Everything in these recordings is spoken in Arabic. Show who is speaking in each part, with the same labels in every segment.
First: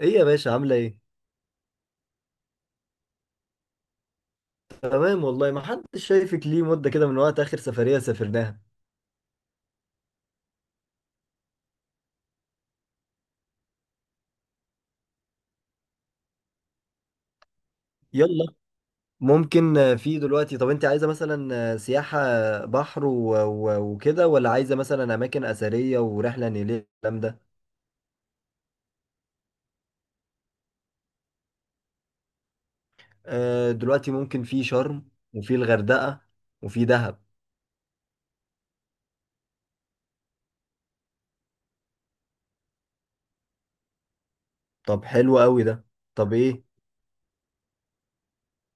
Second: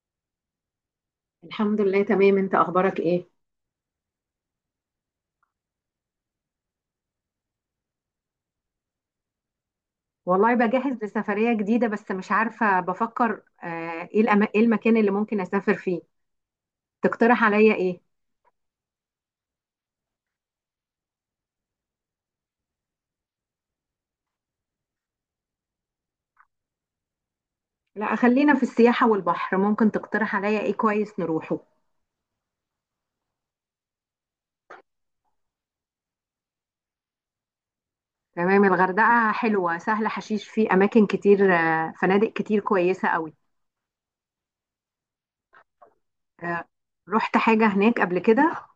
Speaker 1: ايه يا باشا عاملة ايه؟
Speaker 2: الحمد لله تمام، انت اخبارك ايه؟
Speaker 1: تمام والله ما حدش شايفك ليه مدة كده من وقت آخر سفرية سافرناها.
Speaker 2: والله بجهز لسفرية جديدة بس مش عارفة بفكر، ايه ايه المكان اللي ممكن اسافر فيه؟ تقترح عليا ايه؟
Speaker 1: يلا، ممكن في دلوقتي. طب انت عايزة مثلا سياحة بحر وكده، ولا عايزة مثلا أماكن أثرية ورحلة نيلية الكلام ده؟
Speaker 2: لا خلينا في السياحة والبحر، ممكن تقترح عليا ايه كويس نروحه؟
Speaker 1: دلوقتي ممكن في شرم، وفي الغردقة، وفي دهب.
Speaker 2: تمام، الغردقة حلوة، سهلة حشيش، في اماكن كتير، فنادق كتير كويسة قوي.
Speaker 1: طب حلو قوي ده. طب ايه؟
Speaker 2: آه، رحت حاجة هناك قبل كده؟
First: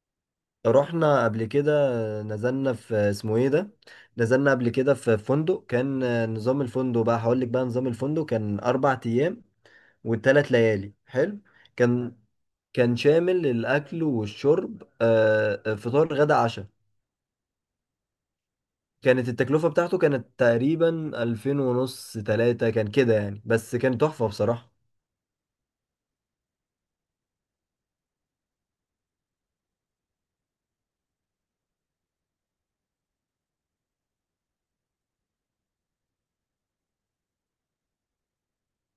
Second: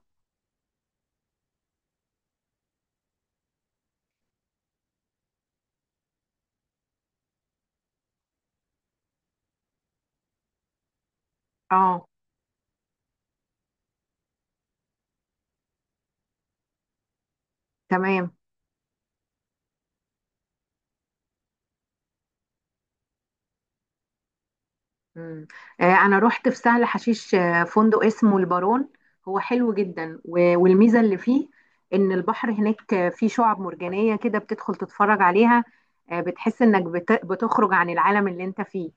Speaker 1: رحنا قبل كده، نزلنا في اسمه ايه ده؟ نزلنا قبل كده في فندق كان نظام الفندق، بقى هقول لك بقى نظام الفندق كان أربع أيام والتلات ليالي حلو.
Speaker 2: اه
Speaker 1: كان كان شامل الأكل والشرب، فطار غدا عشاء.
Speaker 2: تمام.
Speaker 1: كانت التكلفة بتاعته كانت تقريبا ألفين ونص تلاتة كان كده يعني، بس كان تحفة بصراحة.
Speaker 2: مم. انا رحت في سهل حشيش، فندق اسمه البارون. هو حلو جدا والميزه اللي فيه ان البحر هناك فيه شعاب مرجانيه كده، بتدخل تتفرج عليها. بتحس انك بتخرج عن العالم اللي انت فيه.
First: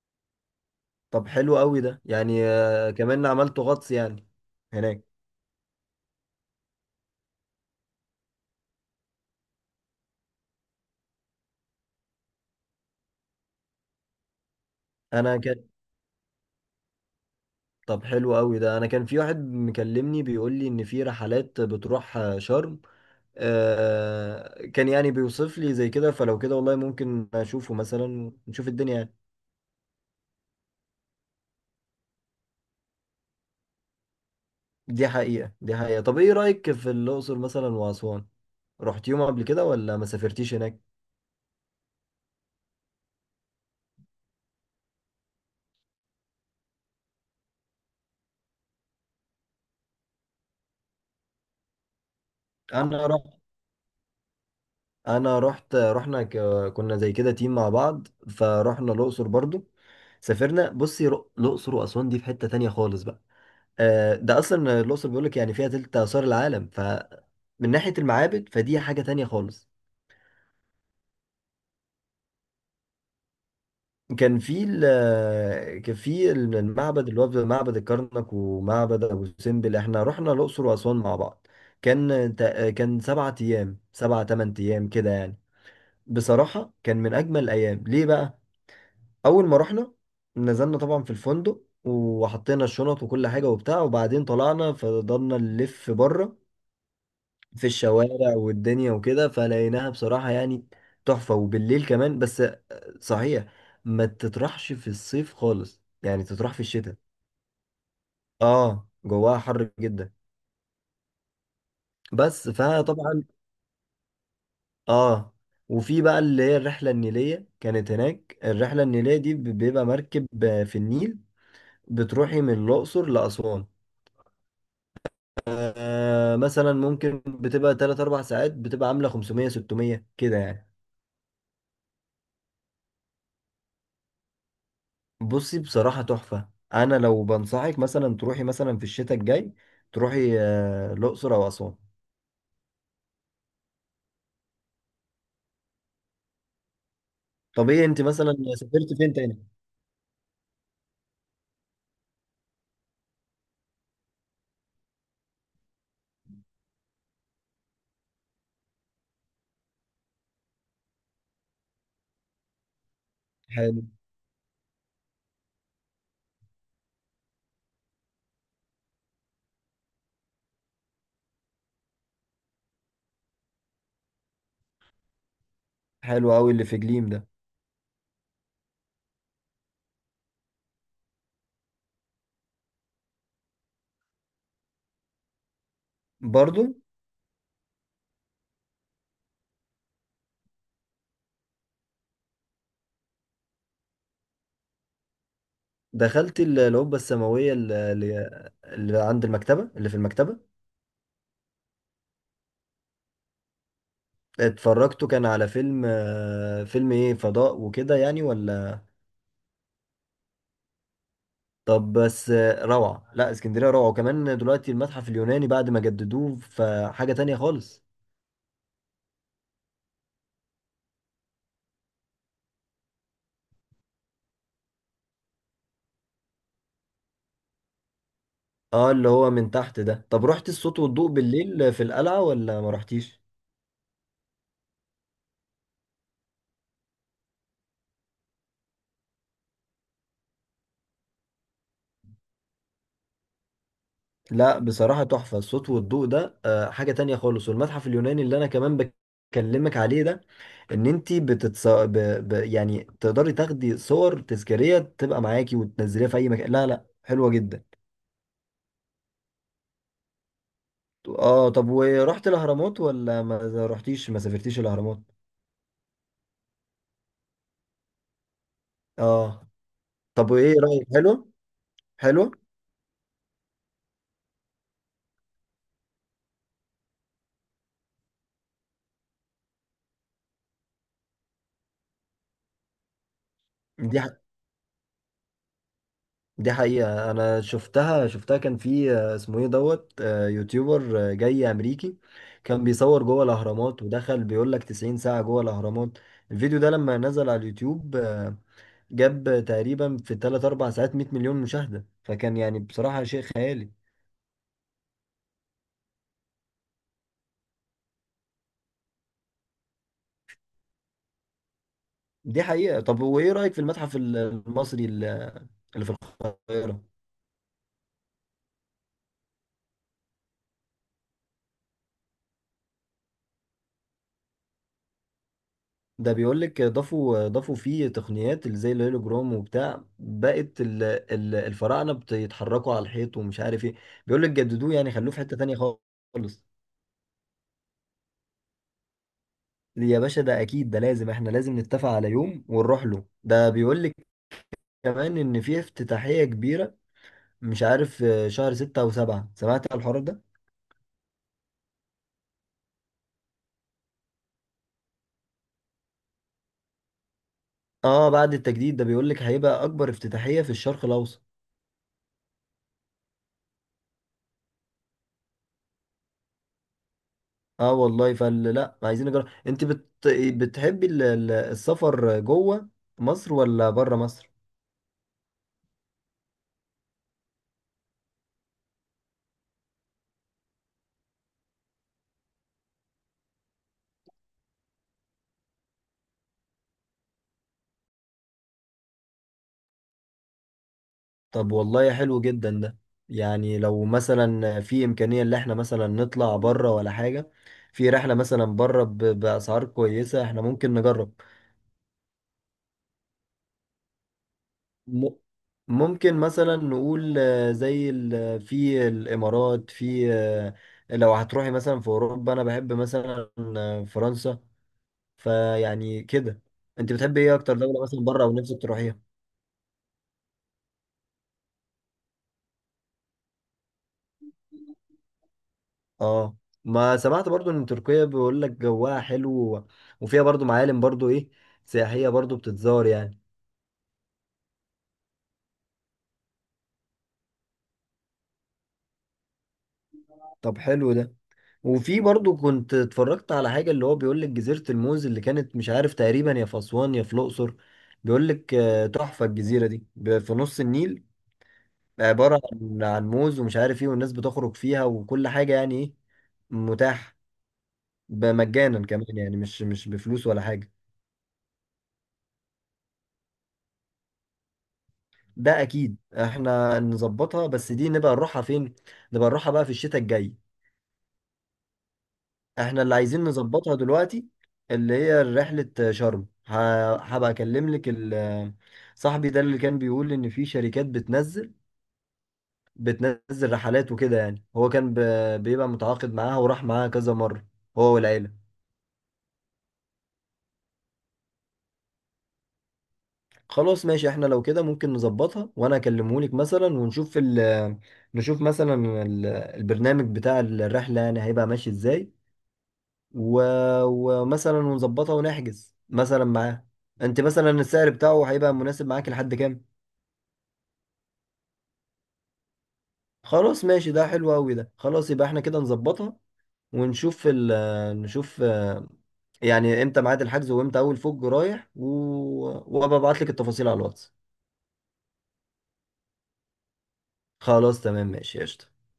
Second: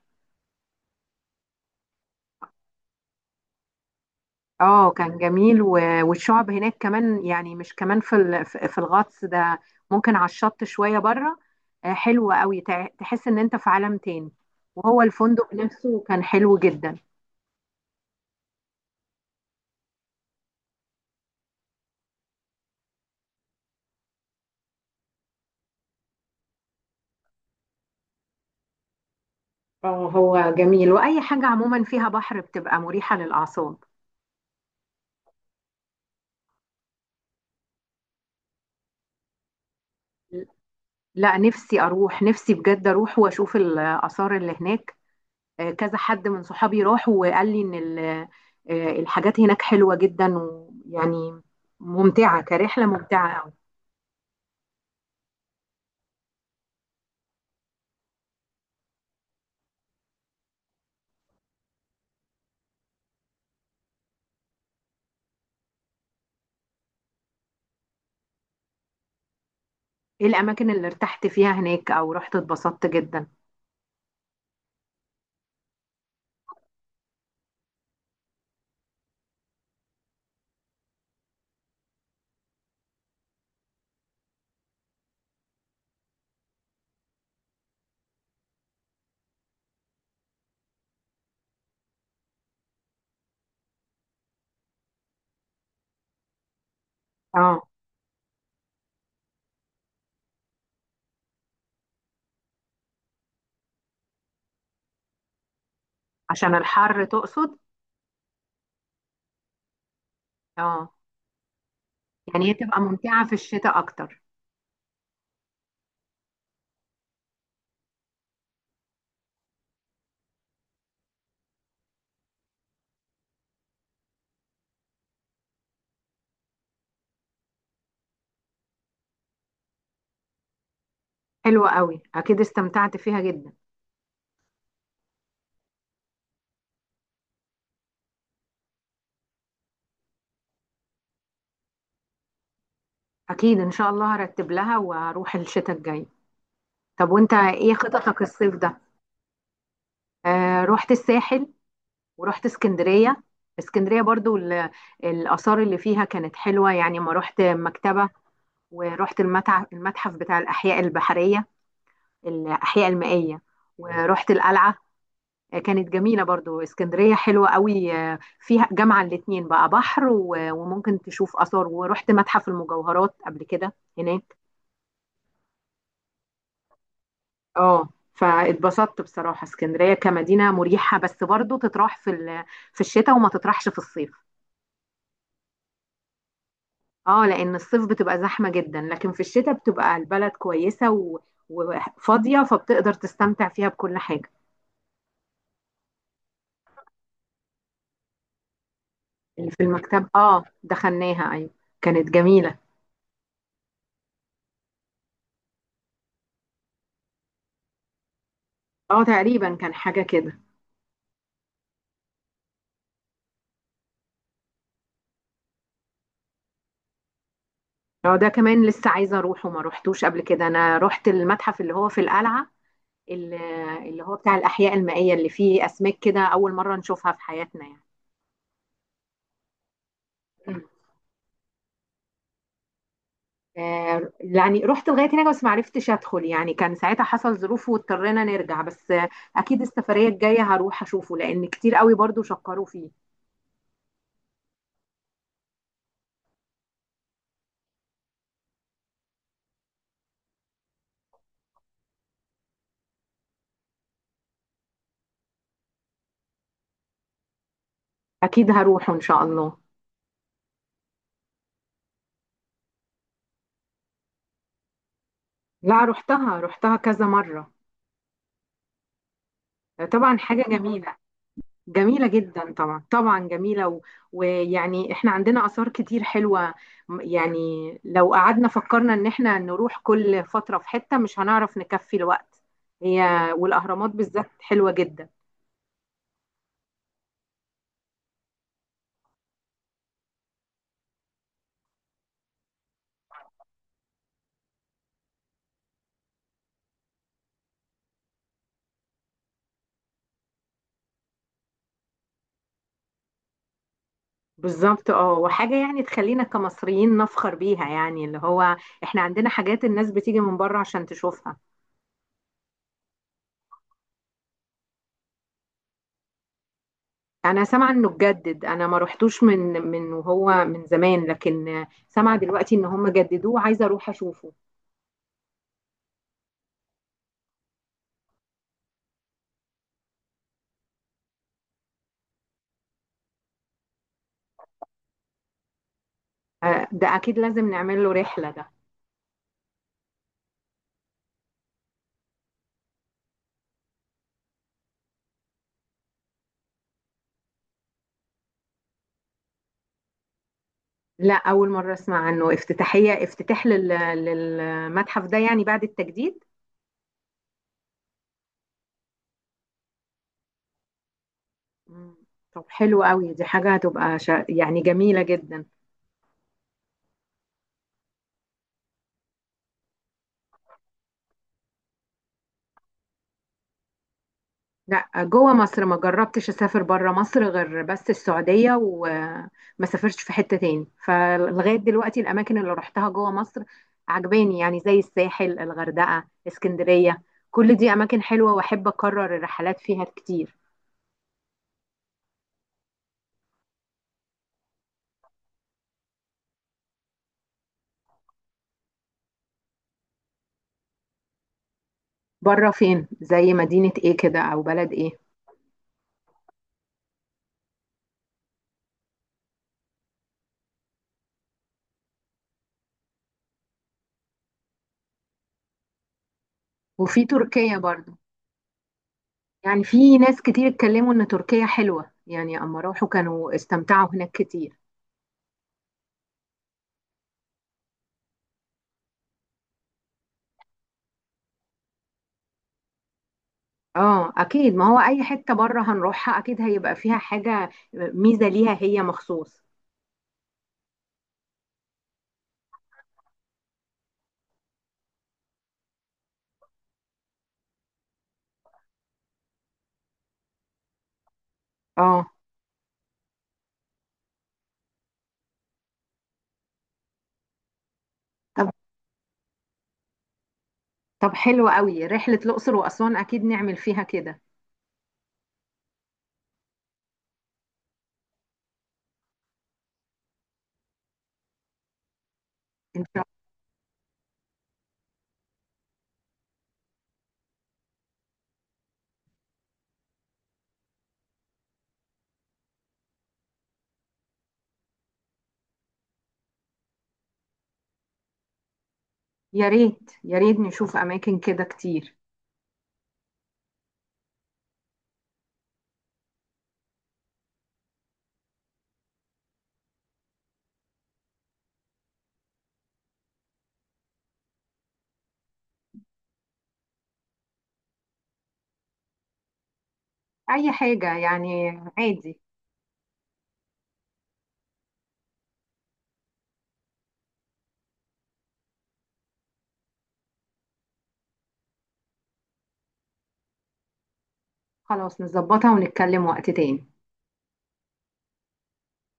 Speaker 1: طب حلو قوي ده، يعني كمان عملت غطس يعني
Speaker 2: اه
Speaker 1: هناك.
Speaker 2: كان جميل والشعب هناك كمان، يعني مش كمان في ال- في في الغطس ده، ممكن على الشط شويه بره. حلو قوي، تحس ان انت في عالم تاني. وهو
Speaker 1: أنا
Speaker 2: الفندق
Speaker 1: كان
Speaker 2: نفسه كان حلو جدا.
Speaker 1: طب حلو قوي ده. أنا كان في واحد مكلمني بيقول لي إن في رحلات بتروح شرم، كان يعني بيوصف لي زي كده، فلو كده والله ممكن أشوفه مثلا ونشوف الدنيا يعني.
Speaker 2: اه هو جميل، واي حاجه عموما فيها بحر بتبقى مريحه للاعصاب.
Speaker 1: دي حقيقة دي حقيقة. طب ايه رأيك في الأقصر مثلا وأسوان؟ رحت يوم قبل كده ولا ما سافرتيش هناك؟
Speaker 2: لا نفسي اروح، نفسي بجد اروح واشوف الاثار اللي هناك. كذا حد من صحابي راح وقال لي ان الحاجات هناك حلوه جدا، ويعني ممتعه، كرحله
Speaker 1: انا رحت
Speaker 2: ممتعه قوي.
Speaker 1: انا رحت كنا زي كده تيم مع بعض، فرحنا الأقصر برضو. سافرنا، بصي، الأقصر وأسوان دي في حتة تانية خالص بقى. ده أصلا الأقصر بيقولك يعني فيها تلت آثار العالم، فمن ناحية المعابد فدي حاجة تانية خالص.
Speaker 2: ايه الاماكن اللي ارتحت فيها هناك او رحت اتبسطت جدا؟
Speaker 1: كان في كان في المعبد اللي هو معبد الكرنك ومعبد ابو سمبل. احنا رحنا الاقصر واسوان مع بعض. كان سبعة ايام، سبعة تمن ايام كده يعني. بصراحة كان من اجمل الايام. ليه بقى؟ اول ما رحنا نزلنا طبعا في الفندق وحطينا الشنط وكل حاجة وبتاع، وبعدين طلعنا فضلنا نلف بره
Speaker 2: اه.
Speaker 1: في الشوارع والدنيا وكده، فلقيناها بصراحة يعني تحفة، وبالليل كمان. بس صحيح، ما تطرحش في الصيف خالص يعني، تطرح
Speaker 2: عشان
Speaker 1: في الشتاء.
Speaker 2: الحر تقصد؟
Speaker 1: اه جواها حر جدا،
Speaker 2: اه. يعني
Speaker 1: بس
Speaker 2: هي تبقى
Speaker 1: فطبعا
Speaker 2: ممتعه في الشتاء اكتر.
Speaker 1: اه. وفي بقى اللي هي الرحلة النيلية كانت هناك. الرحلة النيلية دي بيبقى مركب في النيل، بتروحي من الأقصر لأسوان. آه مثلا ممكن بتبقى 3 4 ساعات، بتبقى عاملة 500 600 كده يعني.
Speaker 2: حلوه قوي، اكيد استمتعت فيها جدا.
Speaker 1: بصي بصراحة تحفة. أنا لو بنصحك مثلا تروحي مثلا في الشتاء الجاي، تروحي الأقصر أو أسوان.
Speaker 2: أكيد إن شاء الله هرتب لها وهروح الشتاء الجاي. طب وأنت
Speaker 1: طب
Speaker 2: إيه
Speaker 1: إيه أنت
Speaker 2: خططك
Speaker 1: مثلا
Speaker 2: الصيف ده؟
Speaker 1: سافرت فين تاني؟
Speaker 2: آه رحت الساحل، ورحت اسكندرية. اسكندرية برضو الآثار اللي فيها كانت حلوة، يعني ما رحت مكتبة، ورحت المتحف، المتحف بتاع الأحياء البحرية، الأحياء المائية،
Speaker 1: حلو.
Speaker 2: ورحت القلعة. كانت جميلة برضو، اسكندرية حلوة قوي. فيها جامعة الاتنين بقى، بحر وممكن تشوف آثار. ورحت متحف المجوهرات قبل كده هناك.
Speaker 1: حلو أوي اللي في جليم ده.
Speaker 2: اه، فاتبسطت بصراحة. اسكندرية كمدينة مريحة، بس برضو تطرح في في الشتاء وما تطرحش في الصيف.
Speaker 1: برضو
Speaker 2: اه لأن الصيف بتبقى زحمة جدا، لكن في الشتاء بتبقى البلد كويسة وفاضية، فبتقدر تستمتع فيها بكل حاجة.
Speaker 1: دخلت القبة السماوية اللي عند
Speaker 2: اللي في
Speaker 1: المكتبة، اللي في
Speaker 2: المكتب، اه
Speaker 1: المكتبة.
Speaker 2: دخلناها ايوه، كانت جميلة.
Speaker 1: اتفرجتوا كان على فيلم، فيلم إيه، فضاء وكده يعني ولا؟
Speaker 2: اه تقريبا كان حاجة كده.
Speaker 1: طب بس روعة. لا، اسكندرية روعة، وكمان دلوقتي المتحف اليوناني بعد ما جددوه فحاجة تانية خالص.
Speaker 2: اه ده كمان لسه عايزة اروح وما روحتوش قبل كده. انا رحت المتحف اللي هو في القلعة، اللي اللي هو بتاع الأحياء المائية، اللي فيه أسماك كده أول مرة نشوفها في حياتنا.
Speaker 1: اه اللي هو من تحت ده. طب رحت
Speaker 2: يعني،
Speaker 1: الصوت والضوء بالليل في القلعة ولا ما رحتيش؟
Speaker 2: يعني رحت لغايه هناك بس ما عرفتش ادخل، يعني كان ساعتها حصل ظروف واضطرينا نرجع، بس اكيد السفريه الجايه هروح اشوفه، لان كتير قوي برضو شكروا فيه.
Speaker 1: لا بصراحة تحفة الصوت والضوء ده، حاجة تانية خالص. والمتحف اليوناني اللي انا كمان بكلمك عليه ده، ان انت يعني تقدري تاخدي صور تذكارية تبقى معاكي وتنزليها في اي مكان، لا لا حلوة جدا.
Speaker 2: اكيد هروحه ان شاء الله.
Speaker 1: اه، طب ورحت الاهرامات ولا ما رحتيش ما سافرتيش الاهرامات؟
Speaker 2: لا رحتها، رحتها كذا مره.
Speaker 1: اه.
Speaker 2: طبعا
Speaker 1: طب
Speaker 2: حاجه
Speaker 1: وايه رأيك؟
Speaker 2: جميله،
Speaker 1: حلو
Speaker 2: جميله
Speaker 1: حلو.
Speaker 2: جدا طبعا، طبعا جميله، و... ويعني احنا عندنا اثار كتير حلوه. يعني لو قعدنا فكرنا ان احنا نروح كل فتره في حته مش هنعرف نكفي الوقت. هي والاهرامات
Speaker 1: دي
Speaker 2: بالذات حلوه جدا.
Speaker 1: دي حقيقة. أنا شفتها كان في اسمه إيه، دوت، يوتيوبر جاي أمريكي، كان بيصور جوه الأهرامات. ودخل بيقول لك 90 ساعة جوه الأهرامات. الفيديو ده لما نزل على اليوتيوب جاب تقريبا في 3 4 ساعات 100 مليون مشاهدة، فكان يعني بصراحة شيء خيالي.
Speaker 2: بالظبط اه، وحاجة يعني تخلينا كمصريين نفخر بيها، يعني اللي هو احنا عندنا حاجات الناس بتيجي من بره عشان تشوفها.
Speaker 1: دي حقيقة. طب وإيه رأيك في المتحف المصري اللي في القاهرة؟
Speaker 2: انا سامعة انه اتجدد، انا ما روحتوش من وهو من زمان، لكن سامعة دلوقتي ان هم جددوه، عايزة اروح اشوفه.
Speaker 1: ده بيقول لك ضافوا فيه تقنيات اللي زي الهولوجرام وبتاع، بقت الفراعنه بيتحركوا على الحيط ومش عارف ايه. بيقول لك جددوه يعني، خلوه في حته تانية خالص.
Speaker 2: ده اكيد لازم نعمل له رحلة ده.
Speaker 1: يا باشا ده اكيد، ده لازم احنا لازم نتفق على يوم ونروح له. ده بيقول لك كمان ان في افتتاحيه كبيره، مش عارف شهر ستة او سبعة، سمعت على الحوار ده.
Speaker 2: لا اول مرة اسمع عنه افتتاحية، افتتاح للمتحف ده يعني بعد التجديد.
Speaker 1: اه بعد التجديد، ده بيقول لك هيبقى اكبر افتتاحيه في الشرق الاوسط.
Speaker 2: مم. طب حلو قوي، دي حاجة هتبقى يعني جميلة جدا.
Speaker 1: اه والله فال. لا، عايزين نجرب. انت بتحبي السفر جوه مصر ولا بره مصر؟
Speaker 2: لا جوه مصر، ما جربتش اسافر بره مصر غير بس السعوديه، وما سافرتش في حته تاني. فلغايه دلوقتي الاماكن اللي رحتها جوه مصر عجباني، يعني زي الساحل، الغردقه، اسكندريه، كل دي اماكن حلوه واحب اكرر الرحلات فيها كتير.
Speaker 1: طب والله حلو جدا ده يعني. لو مثلا في امكانية ان احنا مثلا نطلع بره ولا حاجة، في رحلة مثلا بره باسعار كويسة، احنا ممكن نجرب.
Speaker 2: بره فين؟ زي مدينه ايه كده او بلد ايه؟
Speaker 1: م... ممكن مثلا نقول زي في الامارات، في لو هتروحي مثلا في اوروبا انا بحب مثلا فرنسا. فيعني كده، انت
Speaker 2: وفي
Speaker 1: بتحبي ايه اكتر
Speaker 2: تركيا
Speaker 1: دولة
Speaker 2: برضو،
Speaker 1: مثلا بره او نفسك تروحيها؟
Speaker 2: يعني في ناس كتير اتكلموا ان تركيا حلوه، يعني اما راحوا كانوا استمتعوا هناك كتير.
Speaker 1: اه ما سمعت برضو ان تركيا بيقول لك جواها حلو، و- وفيها برضو معالم برضو ايه، سياحية، برضو بتتزار يعني.
Speaker 2: اه اكيد، ما هو اي حتة بره هنروحها اكيد هيبقى فيها حاجة ميزة ليها هي مخصوص.
Speaker 1: طب حلو ده. وفي برضو كنت اتفرجت على حاجة، اللي هو بيقول لك جزيرة الموز، اللي كانت مش عارف تقريبا يا في اسوان يا في الاقصر. بيقول لك تحفة الجزيرة دي، في نص النيل،
Speaker 2: اه
Speaker 1: عبارة عن موز ومش عارف ايه، والناس بتخرج فيها وكل حاجة يعني. ايه، متاح
Speaker 2: طب،
Speaker 1: مجانا كمان يعني، مش بفلوس ولا حاجة.
Speaker 2: طب حلو قوي، رحلة الاقصر واسوان اكيد نعمل فيها كده
Speaker 1: ده اكيد احنا نظبطها، بس دي نبقى نروحها فين؟ نبقى نروحها بقى في الشتاء الجاي. احنا
Speaker 2: ان
Speaker 1: اللي
Speaker 2: شاء
Speaker 1: عايزين نظبطها دلوقتي اللي هي رحلة شرم. هبقى اكلم لك صاحبي ده اللي كان بيقول ان في شركات بتنزل رحلات وكده يعني، هو كان بيبقى متعاقد معاها وراح معاها كذا مرة هو والعيلة.
Speaker 2: الله. يا ريت يا ريت نشوف اماكن كده كتير.
Speaker 1: خلاص ماشي، احنا لو كده ممكن نظبطها، وانا اكلمهولك مثلا ونشوف نشوف مثلا البرنامج بتاع الرحلة يعني هيبقى ماشي ازاي، و... ومثلا ونظبطها ونحجز مثلا معاه. انت مثلا السعر بتاعه هيبقى مناسب معاك لحد كام؟
Speaker 2: اي حاجة يعني، عادي.
Speaker 1: خلاص ماشي، ده حلو قوي ده. خلاص يبقى احنا كده نظبطها، ونشوف ال... نشوف يعني امتى ميعاد الحجز، وامتى اول فوج رايح، و... وابقى ابعت لك التفاصيل على الواتس.
Speaker 2: خلاص نظبطها ونتكلم وقت تاني.
Speaker 1: خلاص تمام ماشي قشطة.